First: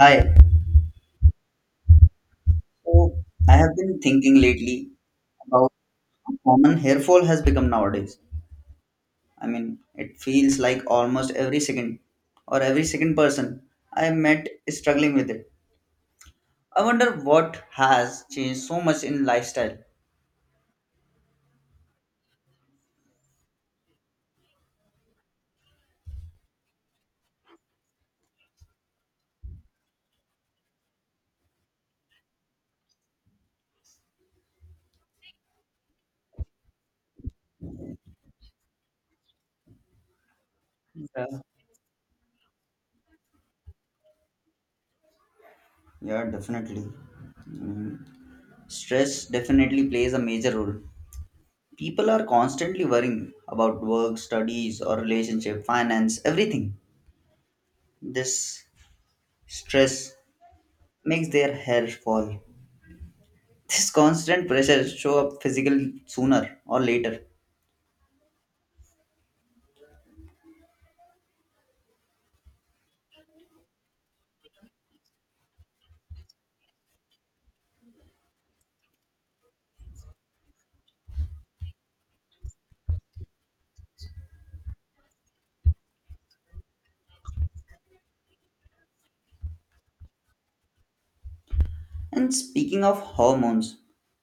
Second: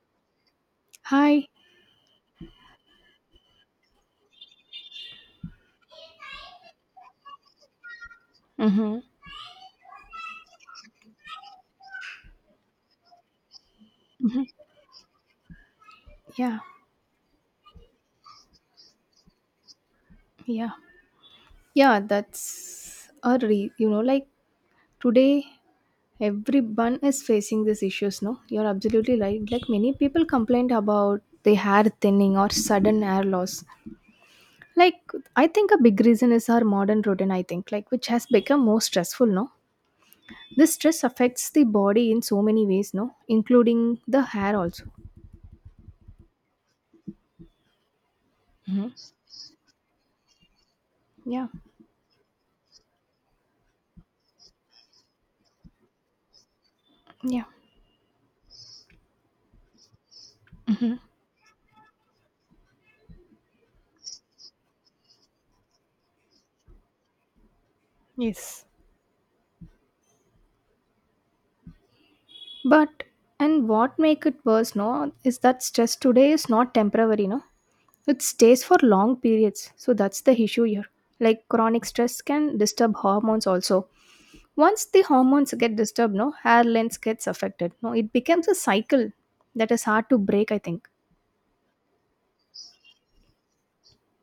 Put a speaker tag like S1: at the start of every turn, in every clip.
S1: Hi.
S2: Hi.
S1: So I have been thinking lately about how common hair fall has become nowadays.
S2: Mm-hmm.
S1: I mean, it feels like almost every second or every second person I met is struggling with it.
S2: Yeah.
S1: I wonder what has changed so much in lifestyle.
S2: Yeah. Yeah, that's a re- you know, like today everyone is facing these issues, no? You're absolutely right. Like many people complained about the hair thinning or sudden hair loss. Like I think a big reason is our modern routine, I think, like which has become more stressful, no? This stress
S1: Yeah,
S2: affects the body in so many ways, no? Including the hair also.
S1: yeah definitely. Mm,
S2: Mm-hmm.
S1: Stress definitely plays a major role.
S2: Yeah.
S1: People are constantly worrying about work, studies, or relationship, finance, everything.
S2: Yeah.
S1: This stress makes their hair fall. This constant pressure show up physically sooner or later.
S2: Yes. But and what make it worse, no, is that stress today is not temporary, no. It stays for long periods. So that's the issue here. Like chronic stress can disturb hormones also. Once the hormones get disturbed, no, hair length gets affected. No, it becomes a cycle that is hard to break, I think.
S1: And speaking of hormones,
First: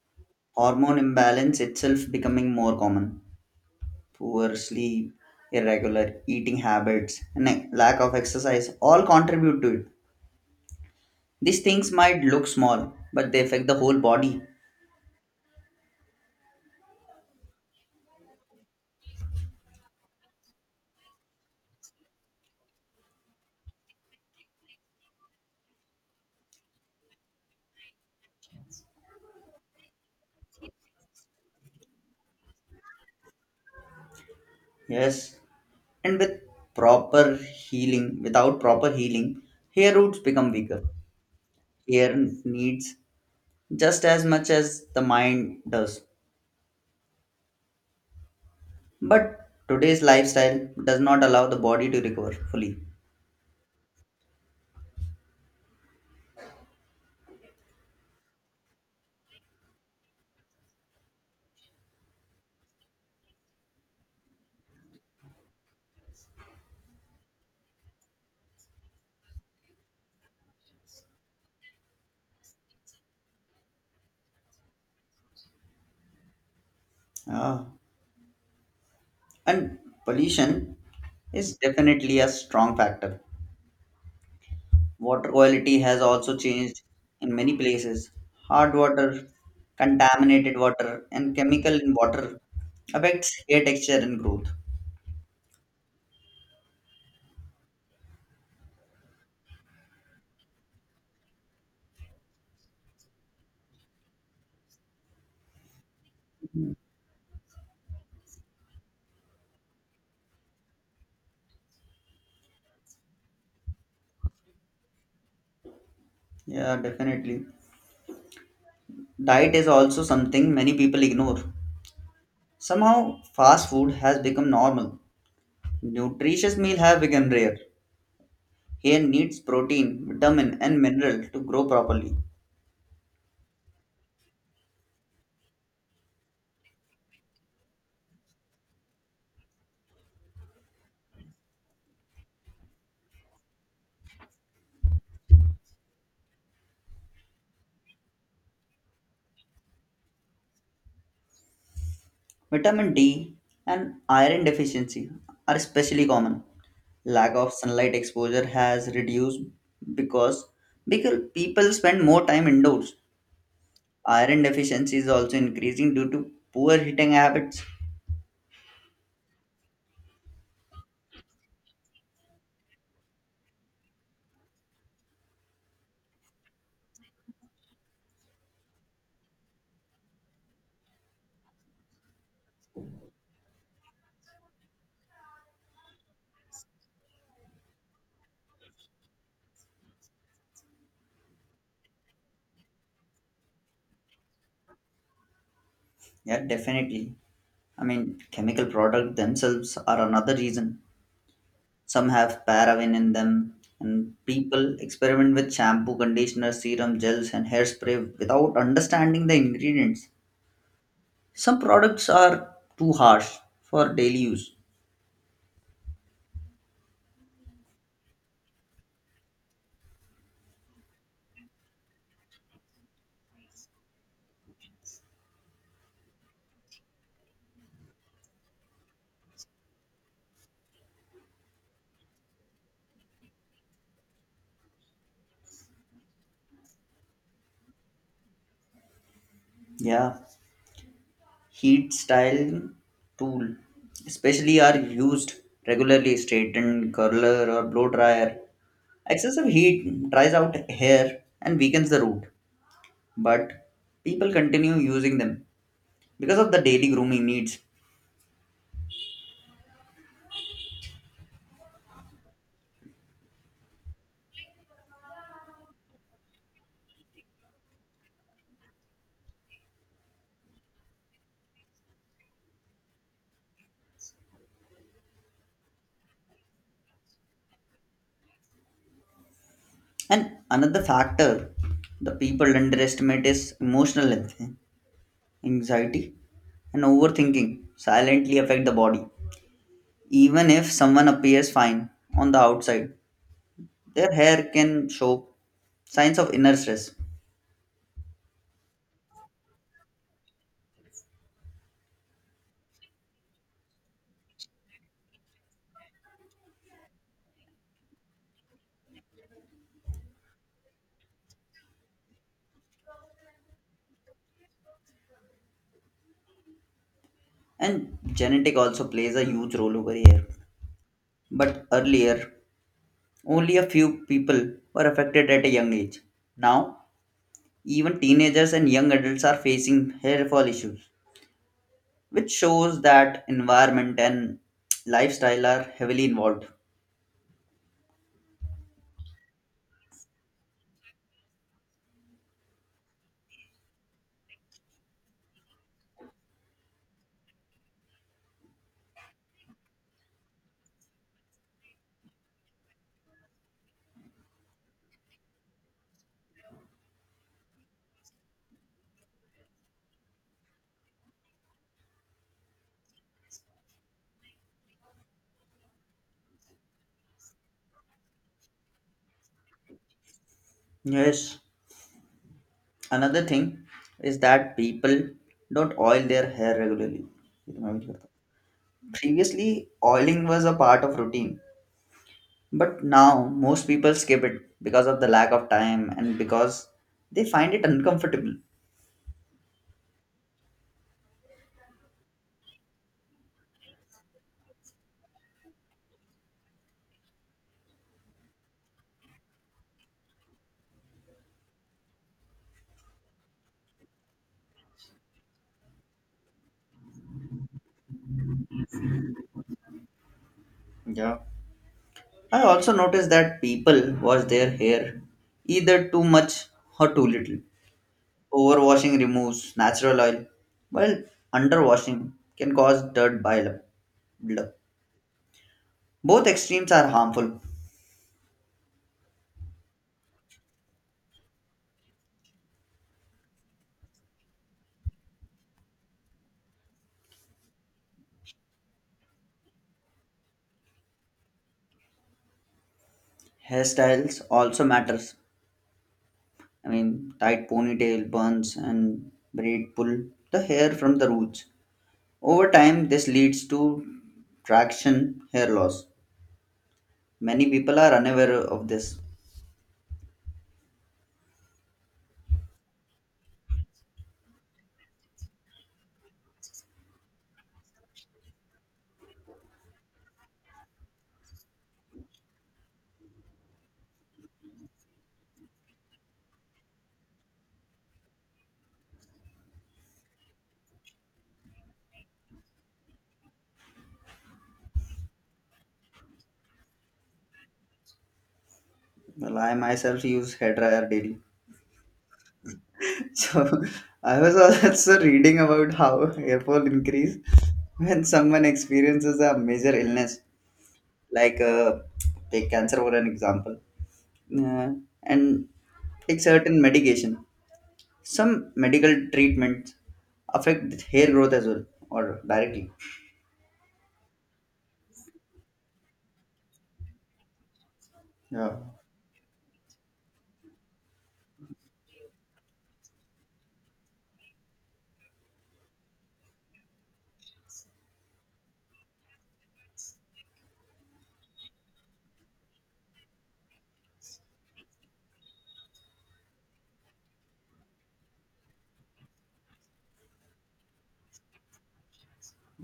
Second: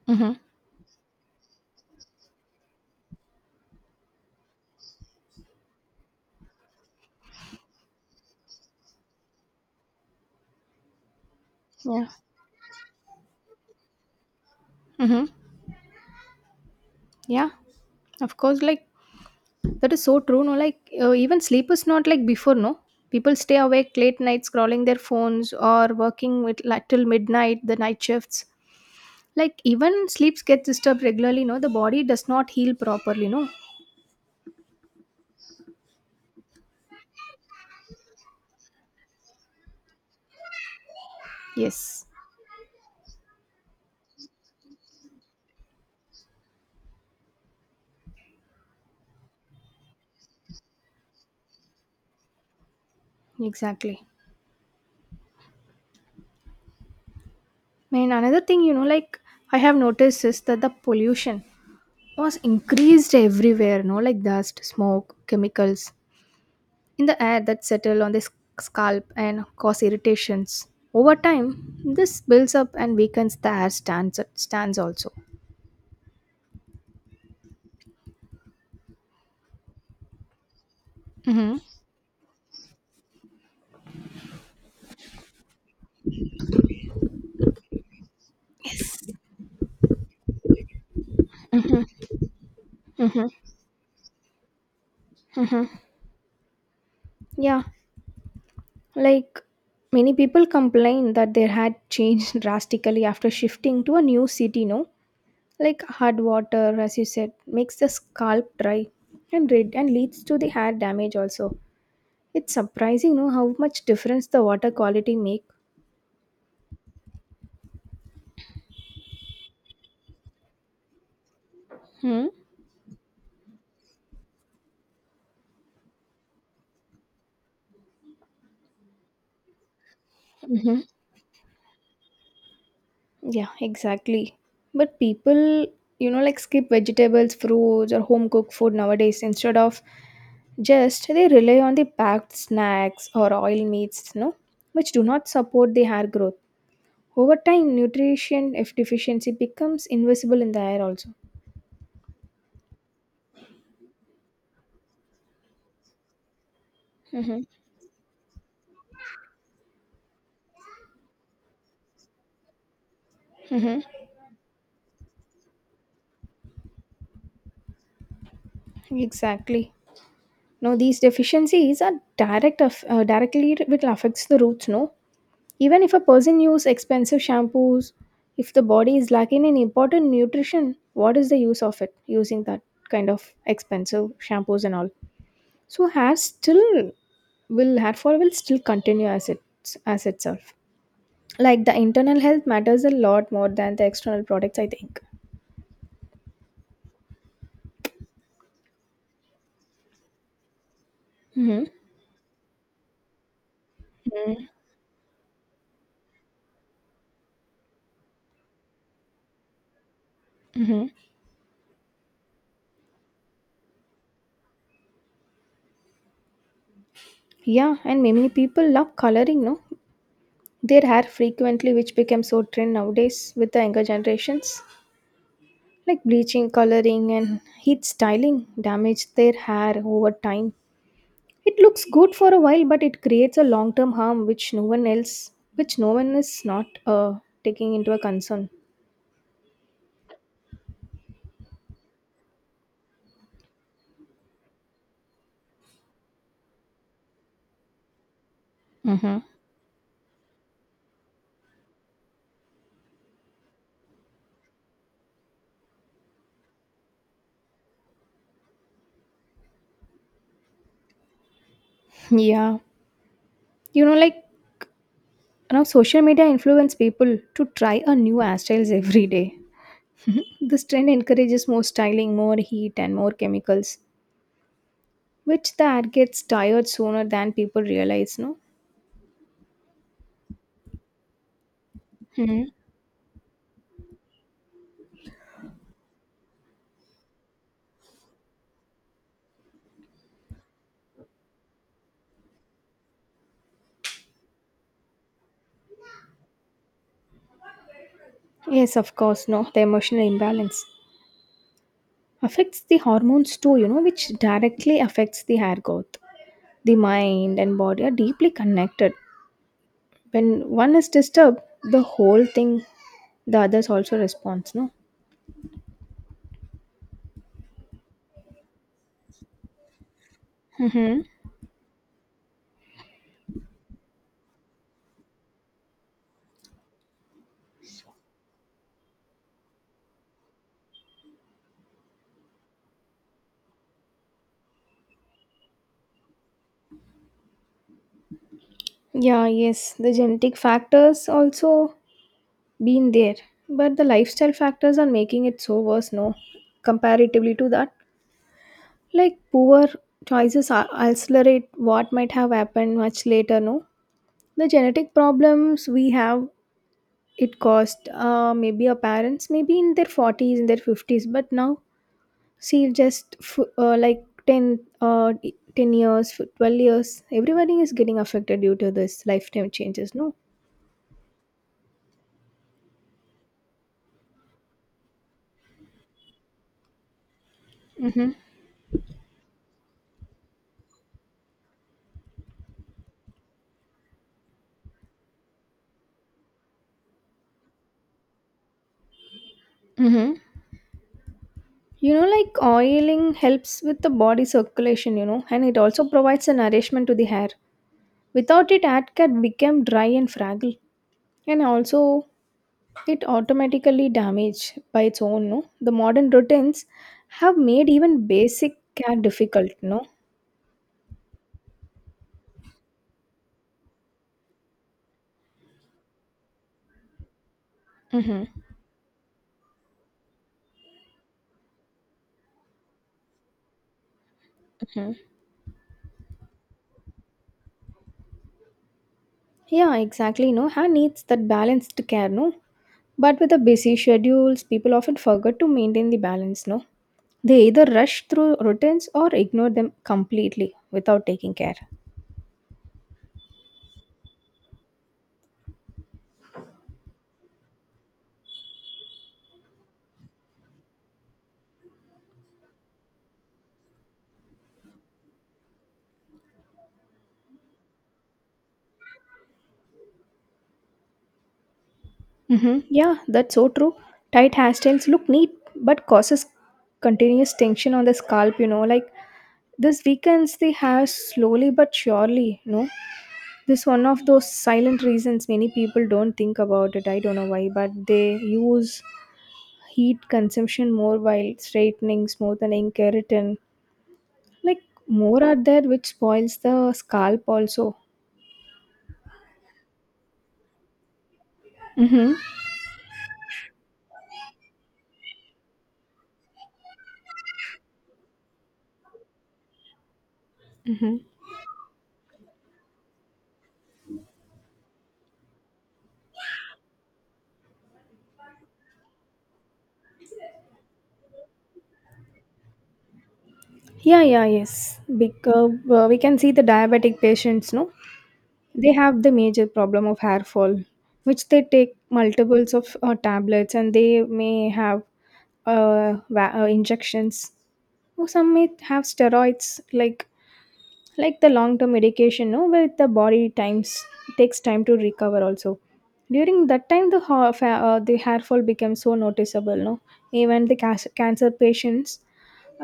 S2: Mm-hmm.
S1: hormone imbalance itself becoming more common. Poor sleep, irregular eating habits, and a lack of exercise all contribute to it. These things
S2: Yeah.
S1: might look small, but they affect the whole body.
S2: Mm-hmm. Yeah. Of course. That is so true. No, like even sleep is not like before. No, people stay awake late nights, scrolling their phones or working with like till midnight. The night shifts, like even sleeps get disturbed regularly. No, the body does not heal properly. No,
S1: Yes, and with proper healing, without proper healing, hair roots become weaker.
S2: yes,
S1: Hair needs just as much as the mind does. But today's lifestyle does not allow the body to recover fully.
S2: exactly. Man, another thing. I have noticed is that the pollution was increased everywhere. No, like dust, smoke, chemicals in the air that settle on the scalp and cause irritations. Over time, this builds up and weakens the hair stands also.
S1: Ah. And pollution is
S2: Mm-hmm.
S1: definitely a strong factor. Water quality has also changed in many places. Hard water, contaminated water, and chemical in water affects hair texture and growth.
S2: Hmm. Yeah, like many people complain that their hair changed drastically after shifting to a new city, no? Like hard water, as you said, makes the scalp dry and red and leads to the hair damage also. It's surprising, no, how much difference the water quality make.
S1: Yeah, definitely. Diet is also something many people ignore.
S2: Hmm.
S1: Somehow, fast food has become normal. Nutritious meals have become rare. Hair needs protein, vitamin,
S2: Mm-hmm.
S1: and mineral to grow properly.
S2: Yeah, exactly. But people, skip vegetables, fruits, or home cooked food nowadays instead of just they rely on the packed snacks or oil meats, no, which do not support the hair growth. Over time, nutrition if deficiency becomes invisible in the hair also.
S1: Vitamin D and iron deficiency are especially common. Lack
S2: Hmm.
S1: of sunlight exposure has reduced because because people spend more time indoors. Iron deficiency is also increasing due to poor eating habits.
S2: Exactly. No, these deficiencies are directly it will affects the roots. No, even if a person uses expensive shampoos, if the body is lacking in important nutrition, what is the use of it using that kind of expensive shampoos and all? So hair fall will still continue as it's as itself. Like the internal health matters a lot more than the external products, I think.
S1: Yeah, definitely. I mean, chemical products themselves are another reason. Some have paraffin in them, and
S2: Mm-hmm.
S1: people experiment with shampoo, conditioner, serum, gels, and hairspray without understanding the ingredients.
S2: Mm-hmm.
S1: Some products are too harsh for daily use.
S2: Yeah, and many people love coloring, no? Their hair frequently, which becomes so trend nowadays with the younger generations. Like bleaching, coloring, and heat styling damage their hair over time. It looks good for a while, but it creates a long-term harm which no one is not taking into a concern.
S1: Yeah, heat styling tool, especially are used regularly, straighten, curler, or blow dryer.
S2: Mm-hmm.
S1: Excessive heat dries out hair and weakens the root, but people continue using them because of the daily grooming needs.
S2: Yeah, you know, like now social media influence people to try a new hairstyles every day. This trend encourages more styling, more heat, and more chemicals, which the hair gets tired sooner than people realize. No.
S1: And another factor the
S2: Hmm.
S1: people underestimate is emotional anxiety and overthinking silently affect the body. Even if someone appears fine on the outside, their hair can show signs of inner stress.
S2: Yes, of course. No, the emotional imbalance affects the hormones too, which directly affects the hair growth. The mind and body are deeply connected. When one is disturbed, the whole thing, the others also responds, no.
S1: And genetic also plays a huge role over here.
S2: Mm-hmm.
S1: But earlier, only a few people were affected at a young age. Now, even teenagers and young adults are facing hair fall issues, which shows that environment and lifestyle are heavily involved.
S2: Yeah, yes, the genetic factors also been there, but the lifestyle factors are making it so worse, no, comparatively to that. Like poor choices are accelerate what might have happened much later, no. The genetic problems we have, it cost maybe our parents maybe in their 40s, in their 50s, but now see just 10 10 12 years everybody is getting affected due to this lifetime changes, no.
S1: Yes, another thing is that people don't oil their hair regularly.
S2: Mm-hmm.
S1: Previously, oiling was a part of routine, but now most people skip it because of the lack of time and because they find it uncomfortable.
S2: Mm-hmm. You know, like oiling helps with the body circulation, you know, and it also provides a nourishment to the hair. Without it hair can become dry and fragile, and also it automatically damaged by its own, no? The modern routines have made even basic care difficult, no?
S1: Yeah. I also noticed that people wash their hair either too much or too little.
S2: Mm-hmm.
S1: Overwashing removes natural oil, while underwashing can cause dirt blur.
S2: Mm-hmm.
S1: Both extremes are harmful.
S2: Yeah, exactly, no? Her needs that balanced care, no? But with the busy schedules, people often forget to maintain the balance, no? They either rush through routines or ignore them completely without taking care.
S1: Hairstyles also matters. I mean, tight ponytail, buns, and braid pull the hair from the roots. Over time, this leads to traction hair loss. Many people are unaware of this.
S2: Mm-hmm. Yeah, that's so true. Tight hairstyles look neat but causes continuous tension on the scalp, This weekends they have slowly but surely, no? This one of those silent reasons many people don't think about it. I don't know why, but they use heat consumption more while straightening, smoothening, keratin. Like more are there which spoils the scalp also.
S1: Well, I myself use hairdryer daily.
S2: Mm-hmm.
S1: So I was also reading about how hair fall increase when someone experiences a major illness,
S2: Mm-hmm.
S1: like take cancer for an example, uh, and take certain medication. Some medical treatments affect hair growth as well, or directly.
S2: Yeah, yes. Because we can see the diabetic patients, no?
S1: Yeah.
S2: They have the major problem of hair fall, which they take multiples of tablets and they may have injections. Or some may have steroids like the long term medication, no, where the body times takes time to recover also. During that time the the hair fall becomes so noticeable, no. Even the cancer patients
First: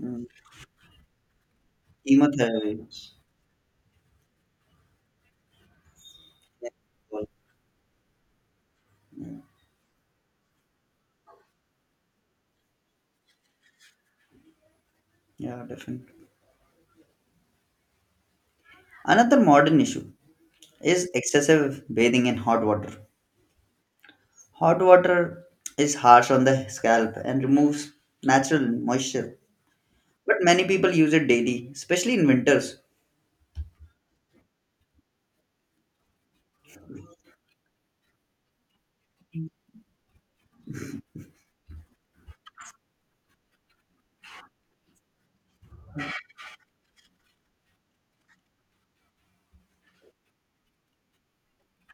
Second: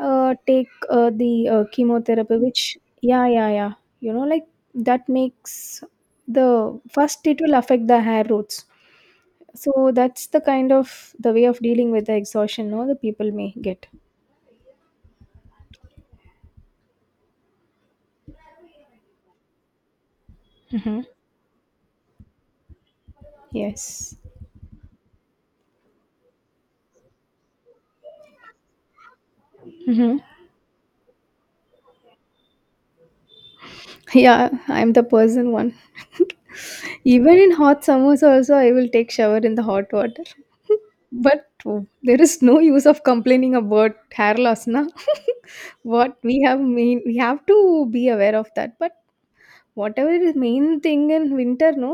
S1: Mm.
S2: take the chemotherapy which
S1: Chemotherapy.
S2: yeah, yeah. You know, like that makes the first it will affect the hair roots. So that's the kind of the way of dealing with the exhaustion, no, the people may get.
S1: Yeah, definitely. Another modern issue
S2: Hmm.
S1: is excessive bathing in hot water.
S2: Yes.
S1: Hot water is harsh on the scalp and removes natural moisture,
S2: Mhm.
S1: but many people use it daily, especially in winters.
S2: Yeah, I'm the person one. Even in hot summers also I will take shower in the hot water. But oh, there is no use of complaining about hair loss, na? What we have mean we have to be aware of that. But whatever is main thing in winter, no,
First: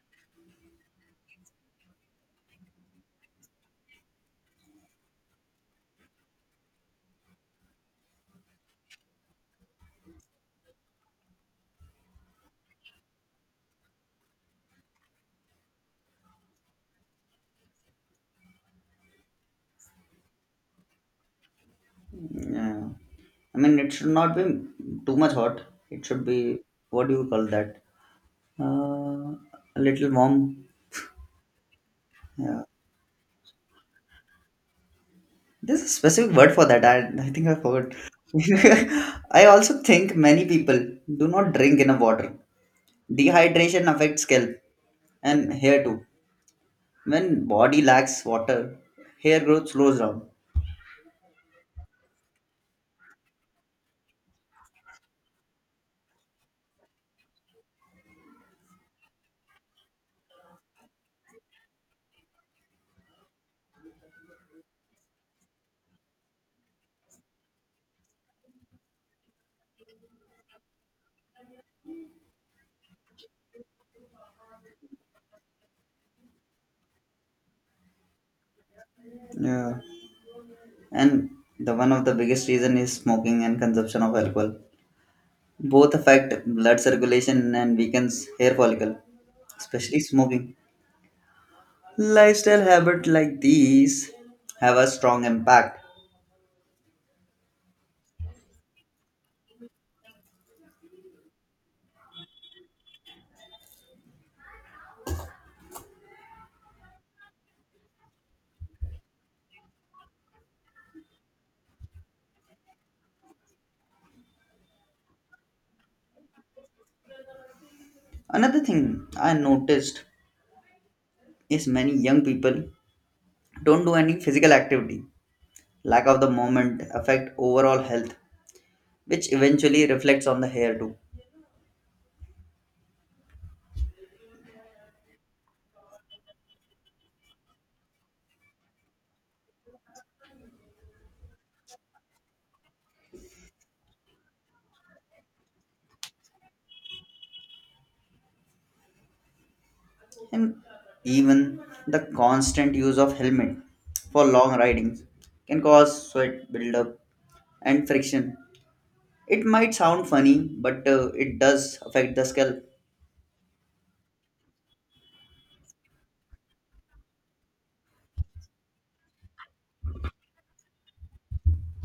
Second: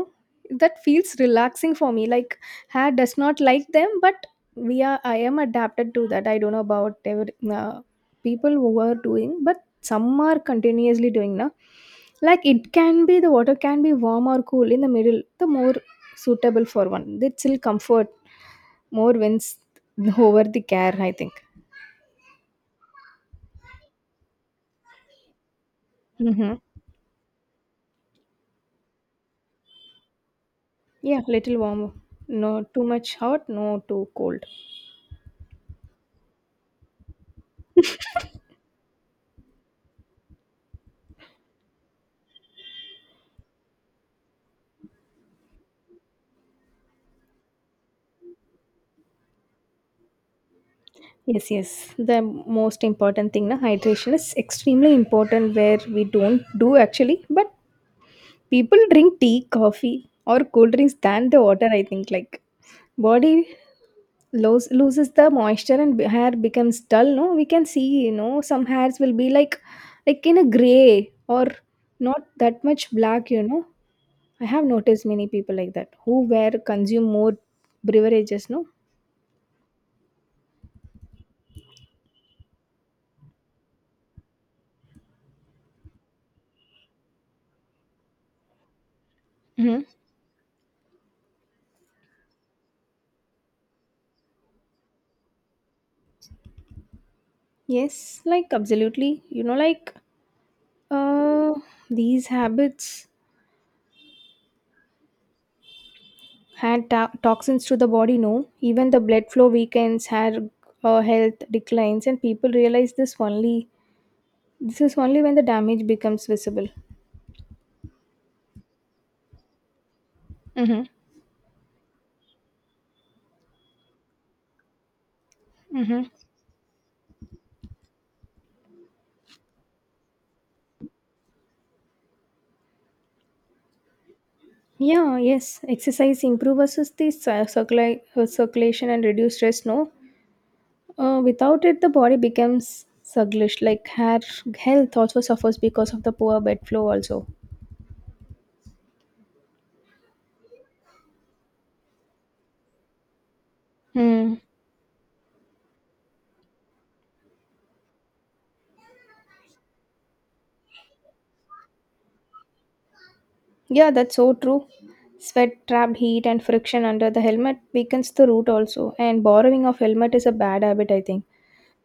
S2: that feels relaxing for me. Like hair does not like them, but we are I am adapted to that. I don't know about every, people who are doing, but some are continuously doing, na. Like it can be the water can be warm or cool in the middle, the more suitable for one, the still comfort more wins over the care, I think.
S1: Yeah. I mean, it should not be too much hot. It should
S2: Mm-hmm.
S1: be what do you call that? Uh, a little warm.
S2: Yeah, little warm. No
S1: Yeah.
S2: too much hot, no too cold.
S1: There's a specific word for that. I think I forgot. I also think many people do not drink enough water. Dehydration affects scalp and hair too. When body lacks water, hair growth slows down.
S2: Yes, yes. The most important thing, na, hydration is extremely important where we don't do actually, but people drink tea, coffee, or cold drinks than the water. I think like body loses the moisture and hair becomes dull. No, we can see, you know, some hairs will be like in a gray or not that much black. You know, I have noticed many people like that who wear consume more beverages. No.
S1: Yeah, and the one of the biggest reason is smoking and consumption of alcohol. Both affect blood circulation and weakens hair follicle,
S2: Hmm.
S1: especially smoking. Lifestyle habit like these have a strong impact.
S2: Yes, like absolutely. You know, like Uh, these habits add toxins to the body, no? Even the blood flow weakens, hair health declines, and people realize this only. This is only when the damage becomes visible.
S1: Another thing I noticed
S2: Mm-hmm.
S1: is many young people don't do any physical activity.
S2: Mm-hmm.
S1: Lack of the movement affect overall health, which eventually reflects on the hair too.
S2: Yeah, yes. Exercise improves the circulation and reduce stress, no? Without it, the body becomes sluggish. Like hair health also suffers because of the poor blood flow, also.
S1: And even the constant use of helmet for
S2: Hmm.
S1: long ridings can cause sweat buildup and friction. It might sound funny, but it does affect the scalp.
S2: Yeah, that's so true. Sweat, trap heat, and friction under the helmet weakens the root also. And borrowing of helmet is a bad habit, I think.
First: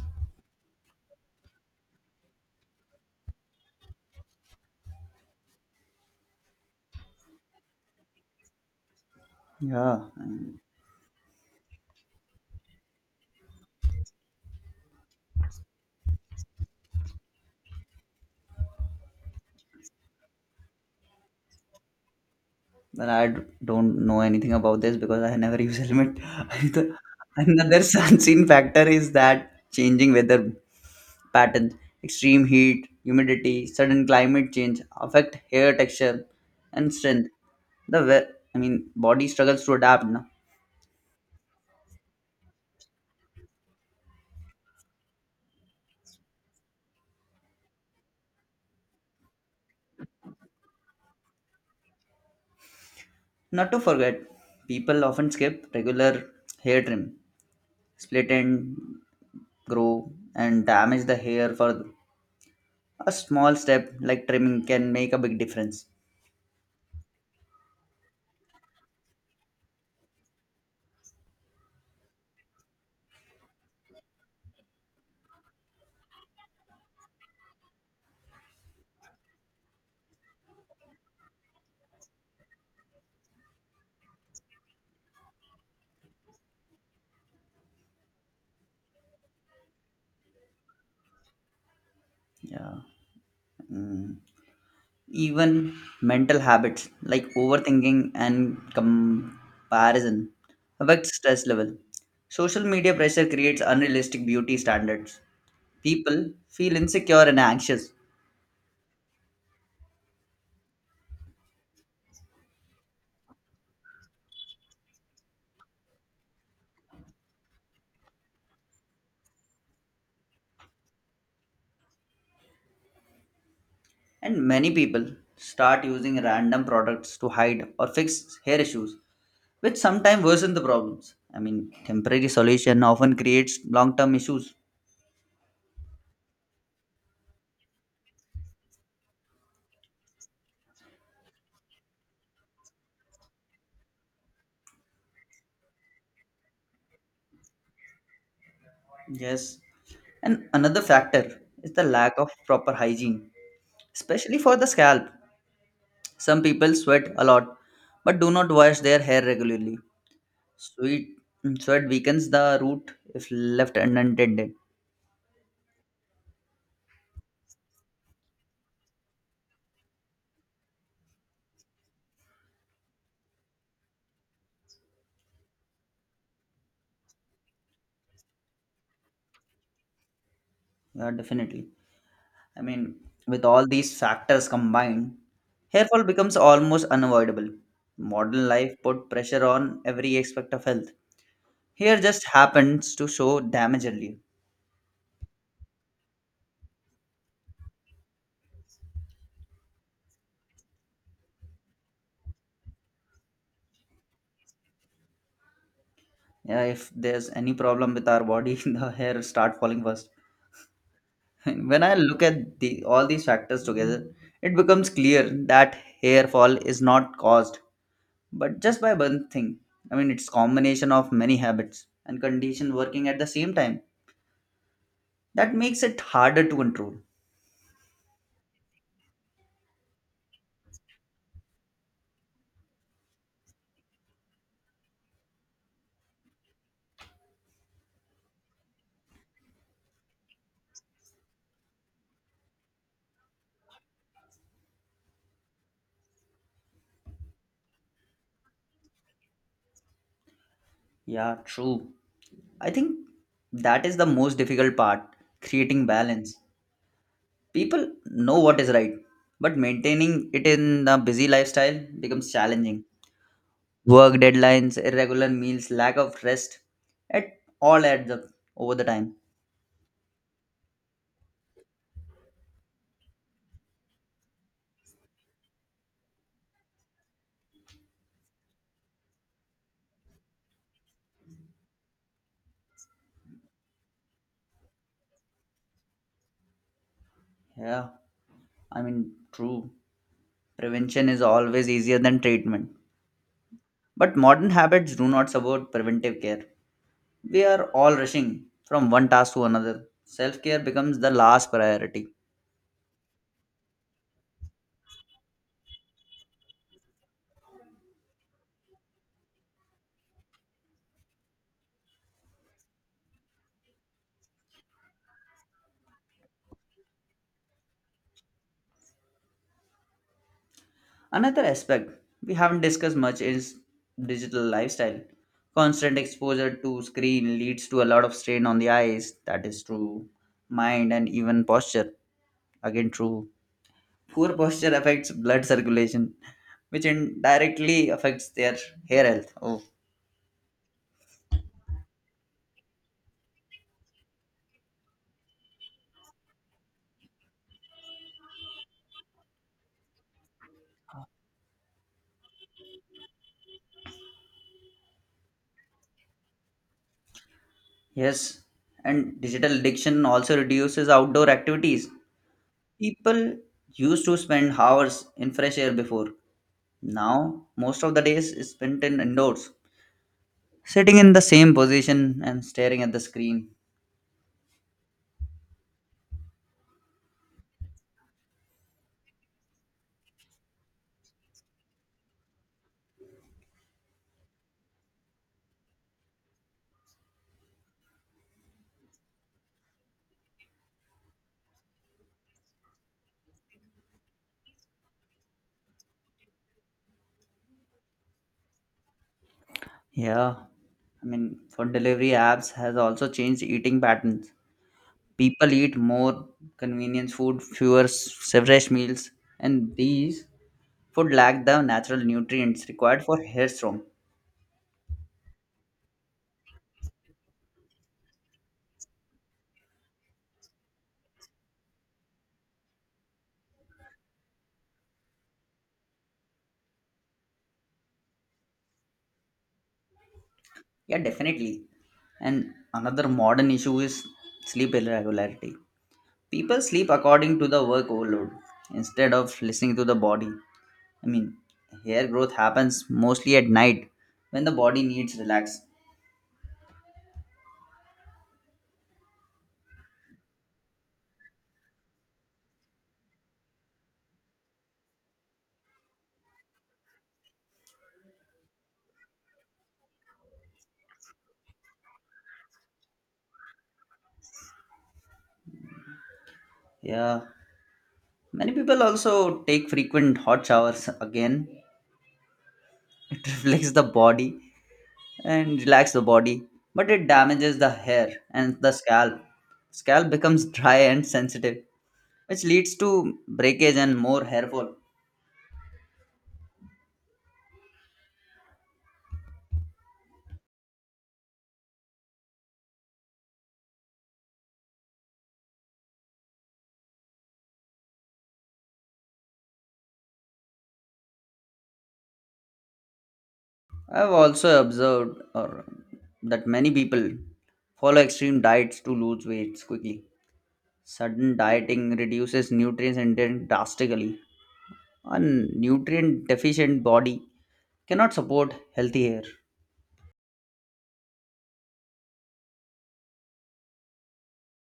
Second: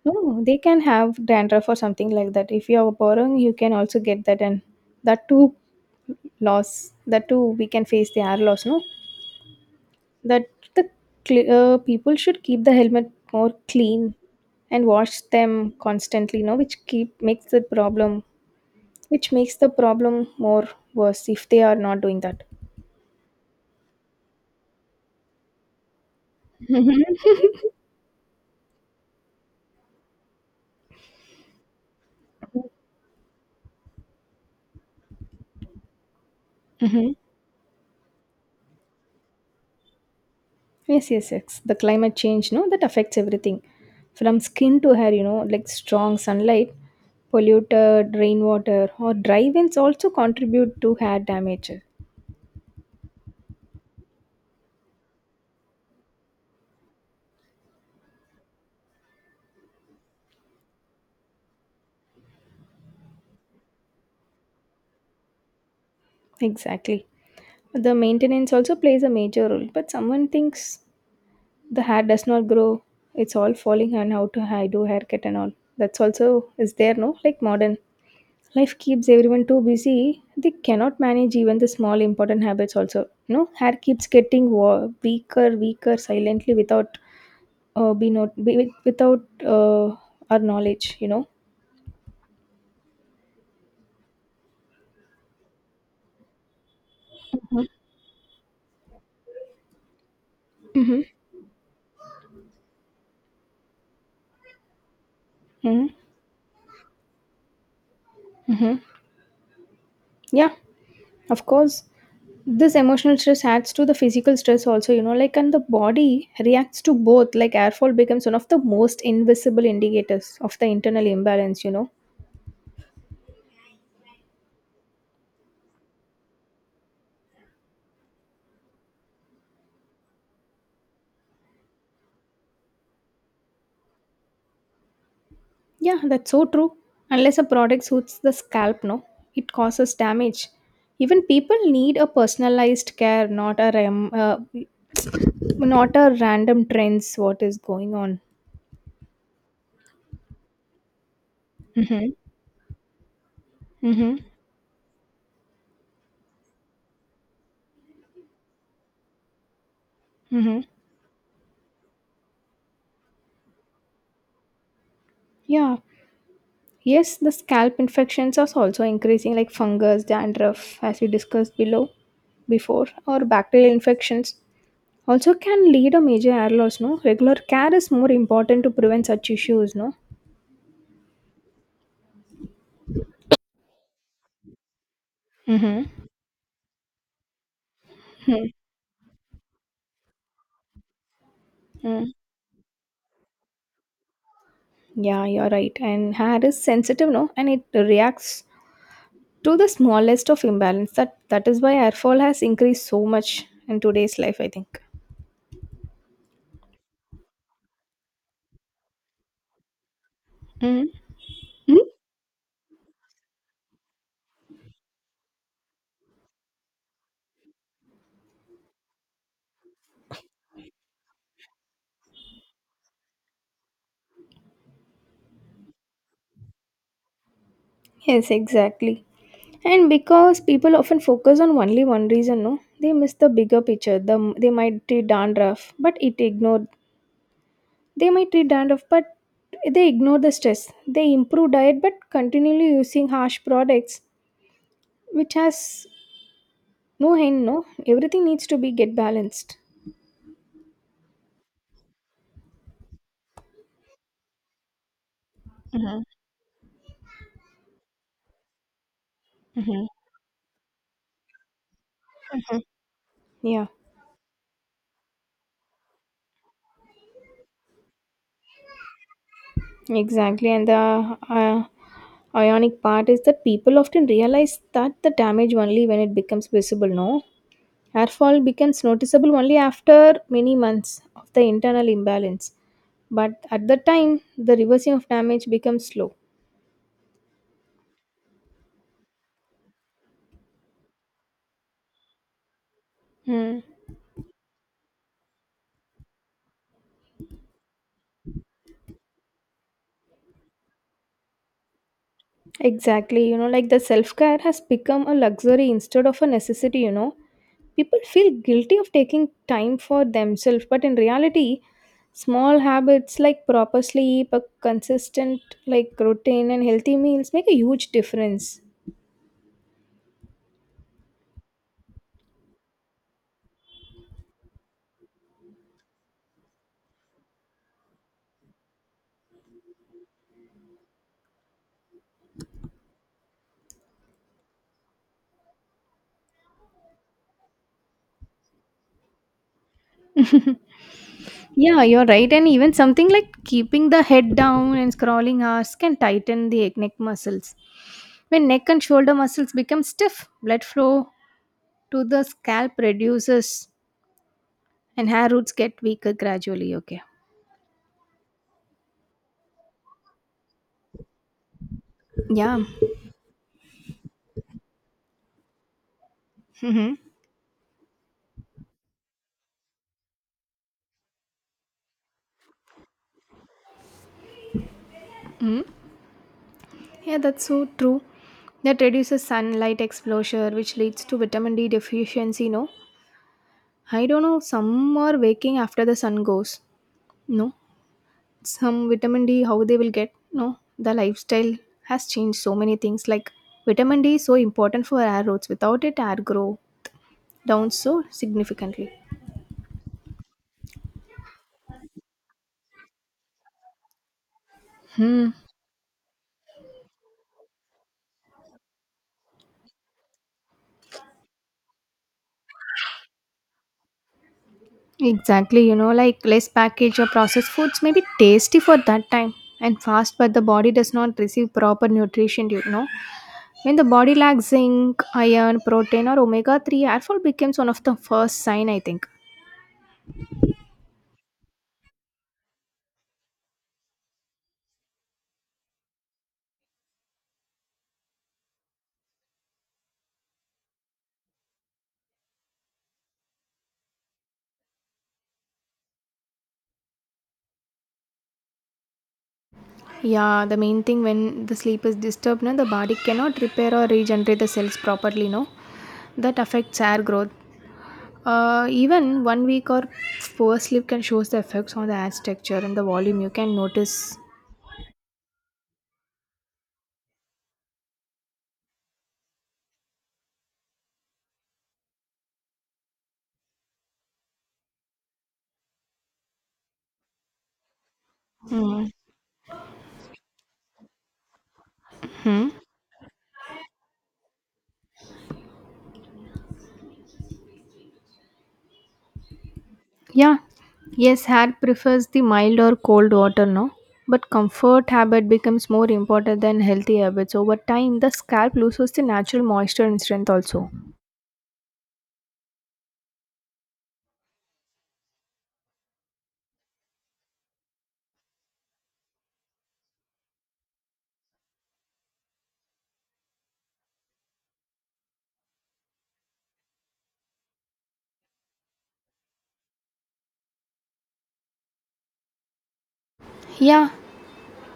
S2: No, no, no, they can have dandruff or something like that. If you are borrowing, you can also get that, and that too loss. That too we can face the air loss. No,
S1: Yeah,
S2: that
S1: and
S2: the people should keep the helmet more clean and wash them constantly. No, which makes the problem more worse if they are not doing that.
S1: but don't know anything about this because I never use helmet. The- Another unseen factor is that changing weather patterns, extreme heat, humidity, sudden climate change affect hair texture and
S2: Mm-hmm.
S1: strength. I mean, body struggles to adapt, na.
S2: Yes, yes, yes. The climate change, no, that affects everything from skin to hair, you know, like strong sunlight, polluted rainwater, or dry winds also contribute to hair damage.
S1: Not to forget, people often skip regular hair trim, split and grow, and damage the hair for a small step like trimming can make a big difference.
S2: Exactly. The maintenance also plays a major role, but someone thinks the hair does not grow, it's all falling on how to hair, do haircut and all. That's also is there, no, like modern. Life keeps everyone too busy. They cannot manage even the small important habits also. No, hair keeps getting weaker, weaker silently without uh, be not be, without uh, our knowledge, you know.
S1: Yeah. Mm. Even mental habits like overthinking and comparison
S2: Mm-hmm.
S1: affect stress level. Social media pressure creates unrealistic beauty standards.
S2: Mm-hmm.
S1: People feel insecure and anxious.
S2: Mm-hmm. Yeah, of course. This emotional stress adds to the physical stress also, you know, and the body reacts to both. Like airfall becomes one of the most invisible indicators of the internal imbalance, you know.
S1: And many people start using random products to hide or fix hair issues, which sometimes worsen the problems. I mean, temporary solution often creates long term issues.
S2: Yeah, that's so true. Unless a product suits the scalp, no, it causes damage. Even people need a personalized care, not a not a random trends. What is going on?
S1: Yes. And another factor is the
S2: Mm-hmm.
S1: lack of proper hygiene,
S2: Mm-hmm.
S1: especially for the scalp. Some people sweat a lot but do not wash their hair regularly.
S2: Mm-hmm.
S1: Sweat, sweat weakens the root if left unattended.
S2: Yeah. Yes, the scalp infections are also increasing, like fungus, dandruff, as we discussed below before, or bacterial infections. Also, can lead a major hair loss. No, regular care is more important to prevent such issues. No.
S1: Yeah, definitely. I mean, with all these factors combined, hair
S2: Mm-hmm.
S1: fall becomes almost unavoidable. Modern life put pressure on every aspect of health. Hair
S2: Mm.
S1: just happens to show damage early.
S2: Yeah, you're right. And hair is sensitive, no? And it reacts to the smallest of imbalance. That is why hair fall has increased so much in today's life, I think.
S1: Yeah, if there's any problem with our body, the hair start falling first.
S2: Mm. Mm?
S1: When I look at the all these factors together, it becomes clear that hair fall is not caused, but just by one thing. I mean, it's combination of many habits and condition working at the same time that makes it harder to control.
S2: Yes, exactly. And because people often focus on only one reason, no, they miss the bigger picture. They might treat dandruff, but it ignored. They might treat dandruff, but they ignore the stress. They improve diet, but continually using harsh products, which has no end. No, everything needs to be get balanced.
S1: Yeah, true. I think that is the most difficult part creating balance. People know what is right, but maintaining it in the busy lifestyle becomes challenging.
S2: Yeah,
S1: Work deadlines, irregular meals, lack of rest, it all adds up over the time.
S2: exactly. And the ionic part is that people often realize that the damage only when it becomes visible, no? Airfall becomes noticeable only after many months of the internal imbalance. But at the time, the reversing of damage becomes slow.
S1: Yeah, I mean, true. Prevention is always easier than treatment.
S2: Hmm.
S1: But modern habits do not support preventive care. We are all rushing from one task to another. Self care becomes the last priority.
S2: Exactly, like the self care has become a luxury instead of a necessity. People feel guilty of taking time for themselves, but in reality, small habits like proper sleep, a consistent like routine and healthy meals make a huge difference.
S1: Another aspect we haven't discussed much is digital lifestyle. Constant exposure to screen leads to a lot of strain on the eyes, that is true, mind and even posture, again true. Poor posture affects blood circulation, which indirectly affects their hair health. Oh,
S2: Yeah, you're right. And even something like keeping the head down and scrolling hours can tighten the neck muscles. When neck and shoulder muscles become stiff, blood flow to the scalp reduces and hair roots get weaker gradually. Okay.
S1: yes. And digital addiction also reduces outdoor activities.
S2: Yeah.
S1: People used to spend hours in fresh air before.
S2: Mm-hmm.
S1: Now, most of the days is spent in indoors sitting in the same position and staring at the screen.
S2: Mm-hmm. Yeah, that's so true. That reduces sunlight exposure, which leads to vitamin D deficiency. No, I don't know. Some are waking after the sun goes. No, some vitamin D, how they will get? No, the lifestyle has changed so many things. Like vitamin D is so important for our roots. Without it, our grow down so significantly.
S1: Yeah, I mean, food delivery apps has also changed eating patterns.
S2: Hmm.
S1: People eat more convenience food, fresh meals, and these food lack the natural nutrients required for hair strong.
S2: Exactly. Like less packaged or processed foods may be tasty for that time and fast, but the body does not receive proper nutrition. When the body lacks zinc, iron, protein, or omega 3, airfall becomes one of the first sign, I think.
S1: Yeah, definitely. And another modern issue is sleep irregularity. People sleep according to the work overload instead of listening to the body. I mean, hair growth happens mostly at night when the body needs relax.
S2: Yeah, the main thing when the sleep is disturbed, no, the body cannot repair or regenerate the cells properly, no? That affects hair growth. Even 1 week or poor sleep can shows the effects on the hair texture and the volume. You can notice.
S1: Yeah, many people also take frequent hot showers again. It reflects the body and relax the body, but it damages the hair and the scalp. Scalp becomes dry and sensitive, which
S2: Hmm?
S1: leads to breakage and more hair fall.
S2: Yeah, yes, Hat prefers the mild or cold water, no? But comfort habit becomes more important than healthy habits. Over time, the scalp loses the natural moisture and strength also.
S1: I've also observed or that many people follow extreme diets to lose weight quickly. Sudden dieting reduces nutrients intake drastically. A nutrient deficient body cannot support healthy hair.
S2: Yeah,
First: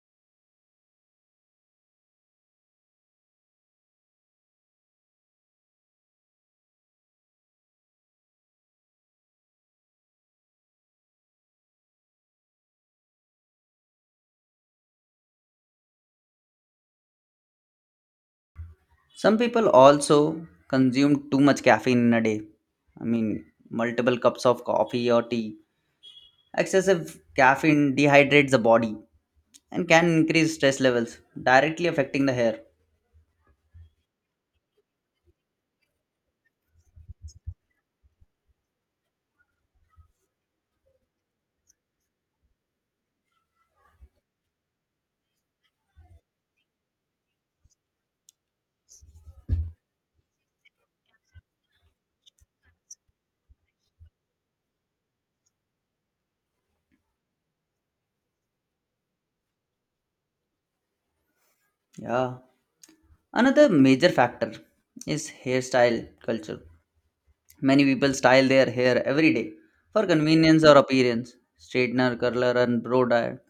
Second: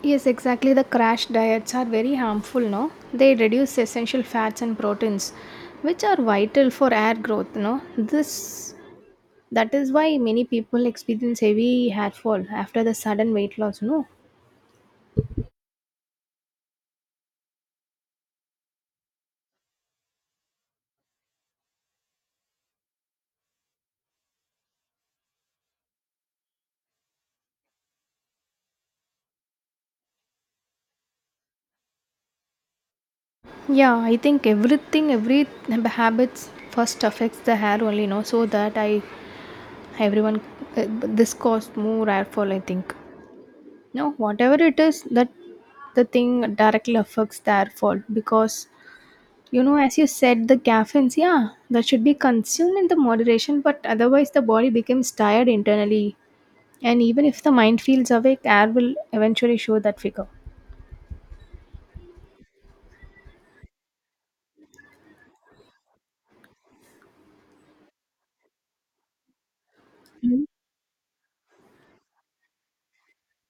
S2: yes, exactly. The crash diets are very harmful, no? They reduce essential fats and proteins, which are vital for hair growth, no? This that is why many people experience heavy hair fall after the sudden weight loss, no?
S1: Some people also consume too much caffeine in a day. I mean, multiple cups of coffee or tea. Excessive caffeine dehydrates the body and can increase stress levels, directly affecting the hair.
S2: Yeah, I think everything, every habits first affects the hair only, no, so that I everyone this caused more hair fall. I think no, whatever it is that the thing directly affects the hair fall because as you said, the caffeines, yeah, that should be consumed in the moderation, but otherwise the body becomes tired internally, and even if the mind feels awake, air will eventually show that figure.
S1: Yeah. Another major factor is hairstyle culture. Many people style their hair every day for
S2: Mhm.
S1: convenience or appearance. Straightener, curler, and blow dryer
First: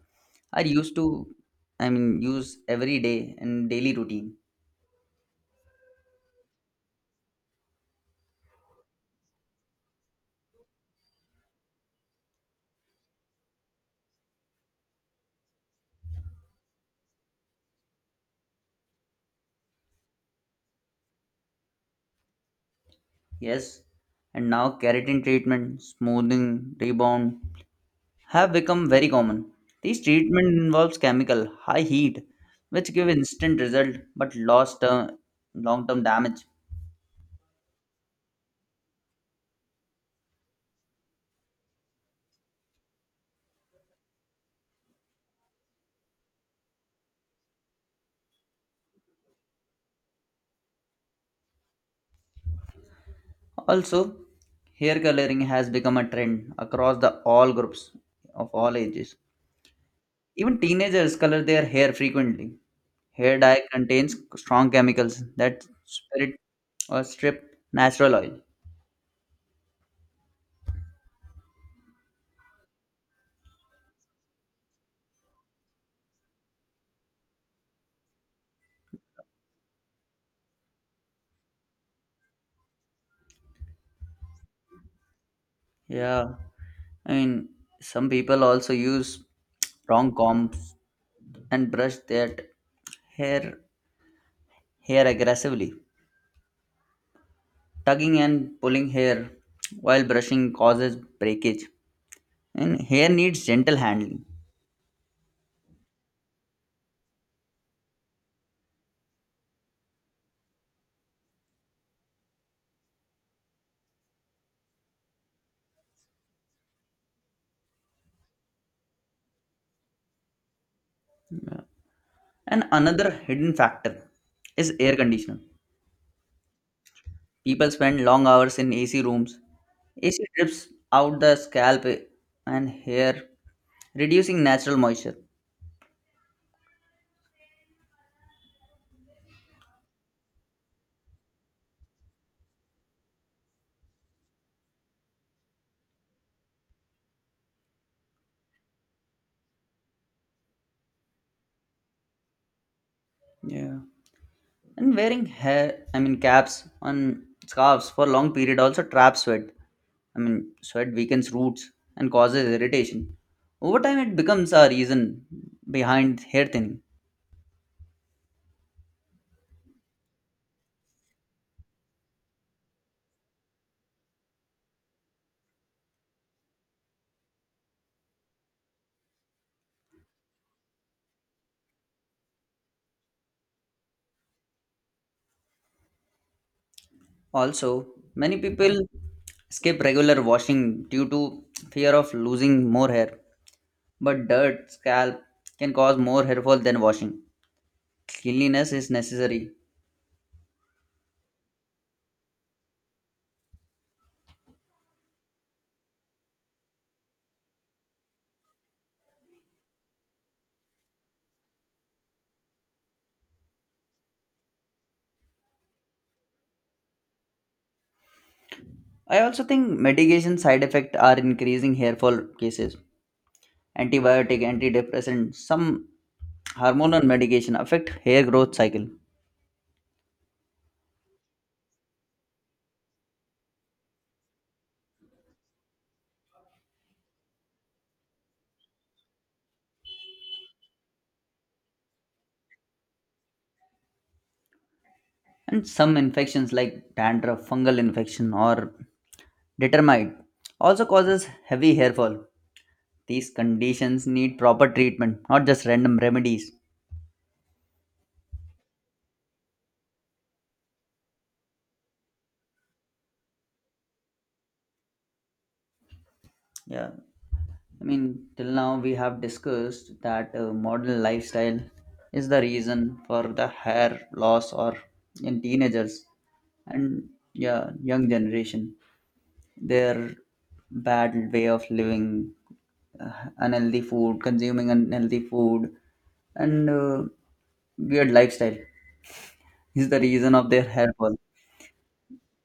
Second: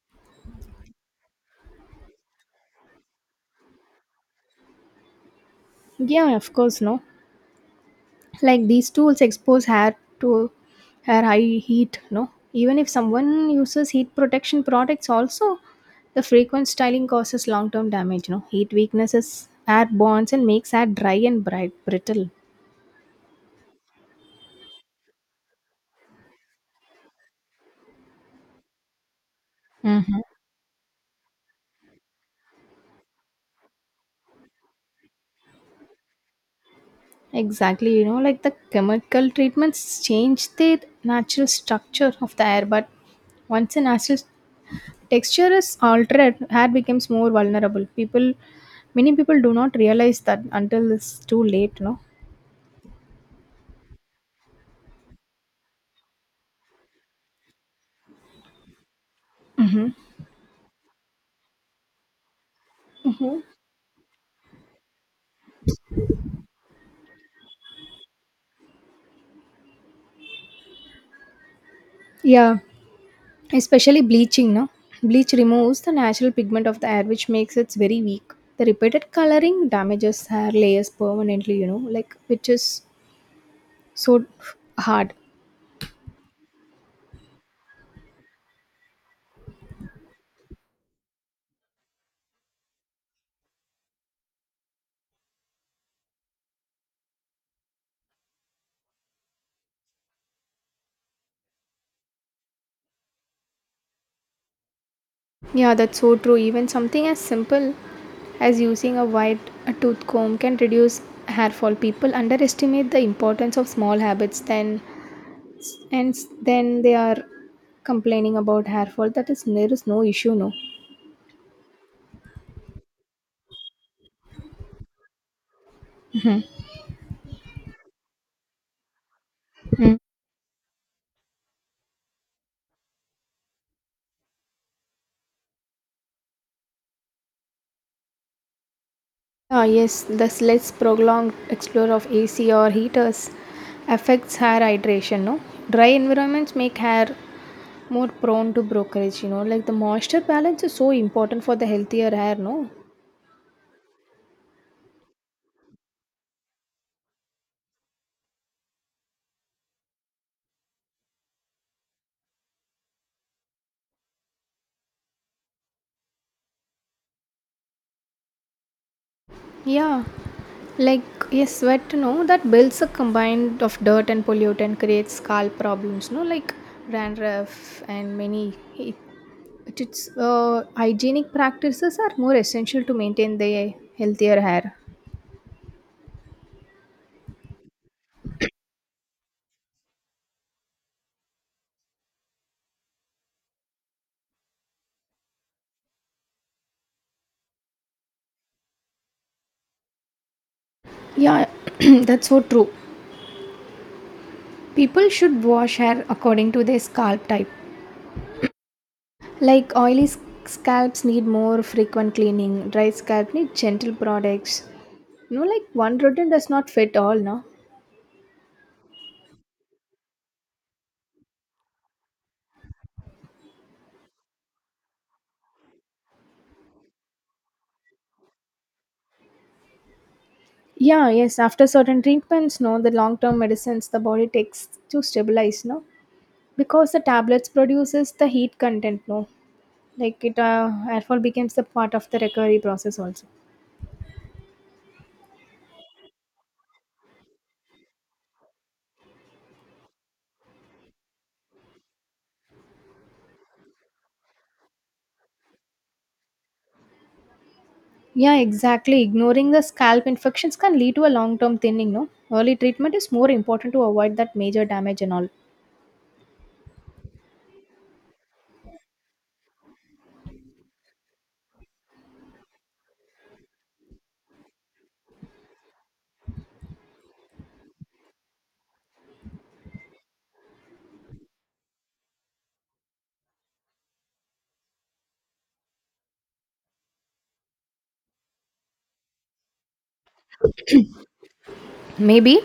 S1: are used to, I mean, use every day in daily routine.
S2: Yeah, of course, no. Like these tools expose hair to hair high heat, no, even if someone uses heat protection products also, the frequent styling causes long term damage, no, heat weaknesses hair bonds and makes hair dry and bright brittle.
S1: Yes, and now keratin treatment, smoothing, rebound have become very common. These
S2: Hmm.
S1: treatment involves chemical high heat, which give instant result but lost long-term damage.
S2: Exactly, like the chemical treatments change the natural structure of the hair, but once the natural texture is altered, hair becomes more vulnerable. Many people do not realize that until it's too late, no?
S1: Also, hair coloring has become a trend across the all groups of all ages. Even teenagers color their hair frequently. Hair
S2: Mhm.
S1: dye contains strong chemicals that spirit or strip natural oil.
S2: Yeah, especially bleaching, no? Bleach removes the natural pigment of the hair, which makes it very weak. The repeated coloring damages hair layers permanently, like which is so hard.
S1: Yeah, I mean, some people also use wrong combs and brush their hair hair aggressively. Tugging and pulling hair while brushing causes breakage. And hair needs gentle handling.
S2: Yeah, that's so true. Even something as simple as using a tooth comb can reduce hair fall. People underestimate the importance of small habits, then and then they are complaining about hair fall. That is there is no issue, no.
S1: And another hidden factor is air conditioner. People spend long hours in AC rooms.
S2: Hmm.
S1: AC drips out the scalp and hair, reducing natural moisture.
S2: Ah, yes, the less prolonged exposure of AC or heaters affects hair hydration. No, dry environments make hair more prone to brokerage. Like the moisture balance is so important for the healthier hair. No,
S1: Yeah. And wearing hair, I mean caps and scarves for long period also traps sweat. I mean, sweat weakens roots and causes irritation. Over time, it becomes a reason behind hair thinning.
S2: yeah, like yes, sweat. No, that builds a combined of dirt and pollutant creates scalp problems. No, like dandruff and many. It's hygienic practices are more essential to maintain the healthier hair.
S1: Also, many people skip regular washing due to fear of losing more hair. But dirt scalp can cause more harmful than washing. Cleanliness is necessary.
S2: Yeah, that's so true. People should wash hair according to their scalp type. Like scalps need more frequent cleaning, dry scalp need gentle products. No, like one routine does not fit all, no?
S1: I also think medication side effects are increasing hair fall cases. Antibiotic, antidepressant, some hormonal medication affect hair growth cycle.
S2: Yeah, yes, after certain treatments, no, the long term medicines the body takes to stabilize, no? Because the tablets produces the heat content, no? Like hair fall becomes the part of the recovery process also.
S1: And some infections like dandruff, fungal infection or determite also causes heavy hair fall. These conditions need proper treatment, not just random remedies.
S2: Yeah, exactly. Ignoring the scalp infections can lead to a long term thinning, no? Early treatment is more important to avoid that major damage and all.
S1: Yeah. I mean, till now we have discussed that modern lifestyle is the reason for the hair loss or in teenagers and yeah, young generation. Their bad way of living, uh, unhealthy food, consuming unhealthy food, and weird lifestyle is the reason of their hair fall.
S2: Maybe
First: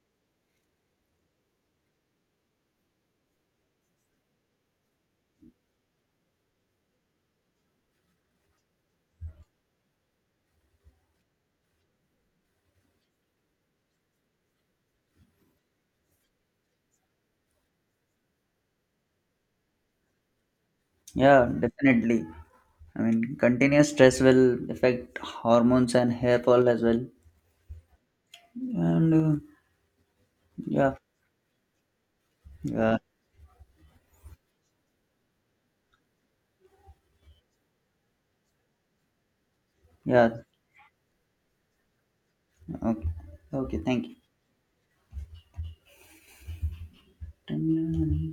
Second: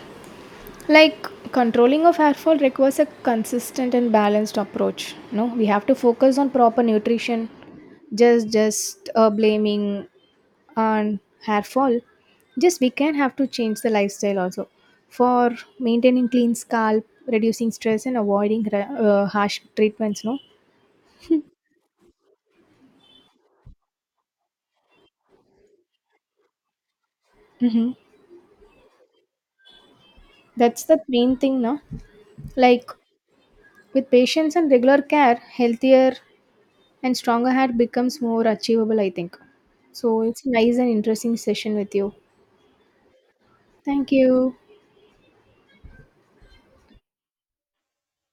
S2: like controlling of hair fall requires a consistent and balanced approach. No, we have to focus on proper nutrition, just blaming on hair fall. Just we can have to change the lifestyle also for maintaining clean scalp, reducing stress, and avoiding harsh treatments. No.
S1: Yeah, definitely. I mean, continuous stress will affect hormones and hair fall as well.
S2: Mhm.
S1: And
S2: That's
S1: yeah,
S2: the main thing, no? Like
S1: Uh,
S2: with patience and regular care, healthier and stronger heart becomes more achievable, I think. So
S1: yeah.
S2: it's nice and interesting session with you.
S1: Okay. Okay. Thank
S2: Thank you.
S1: you.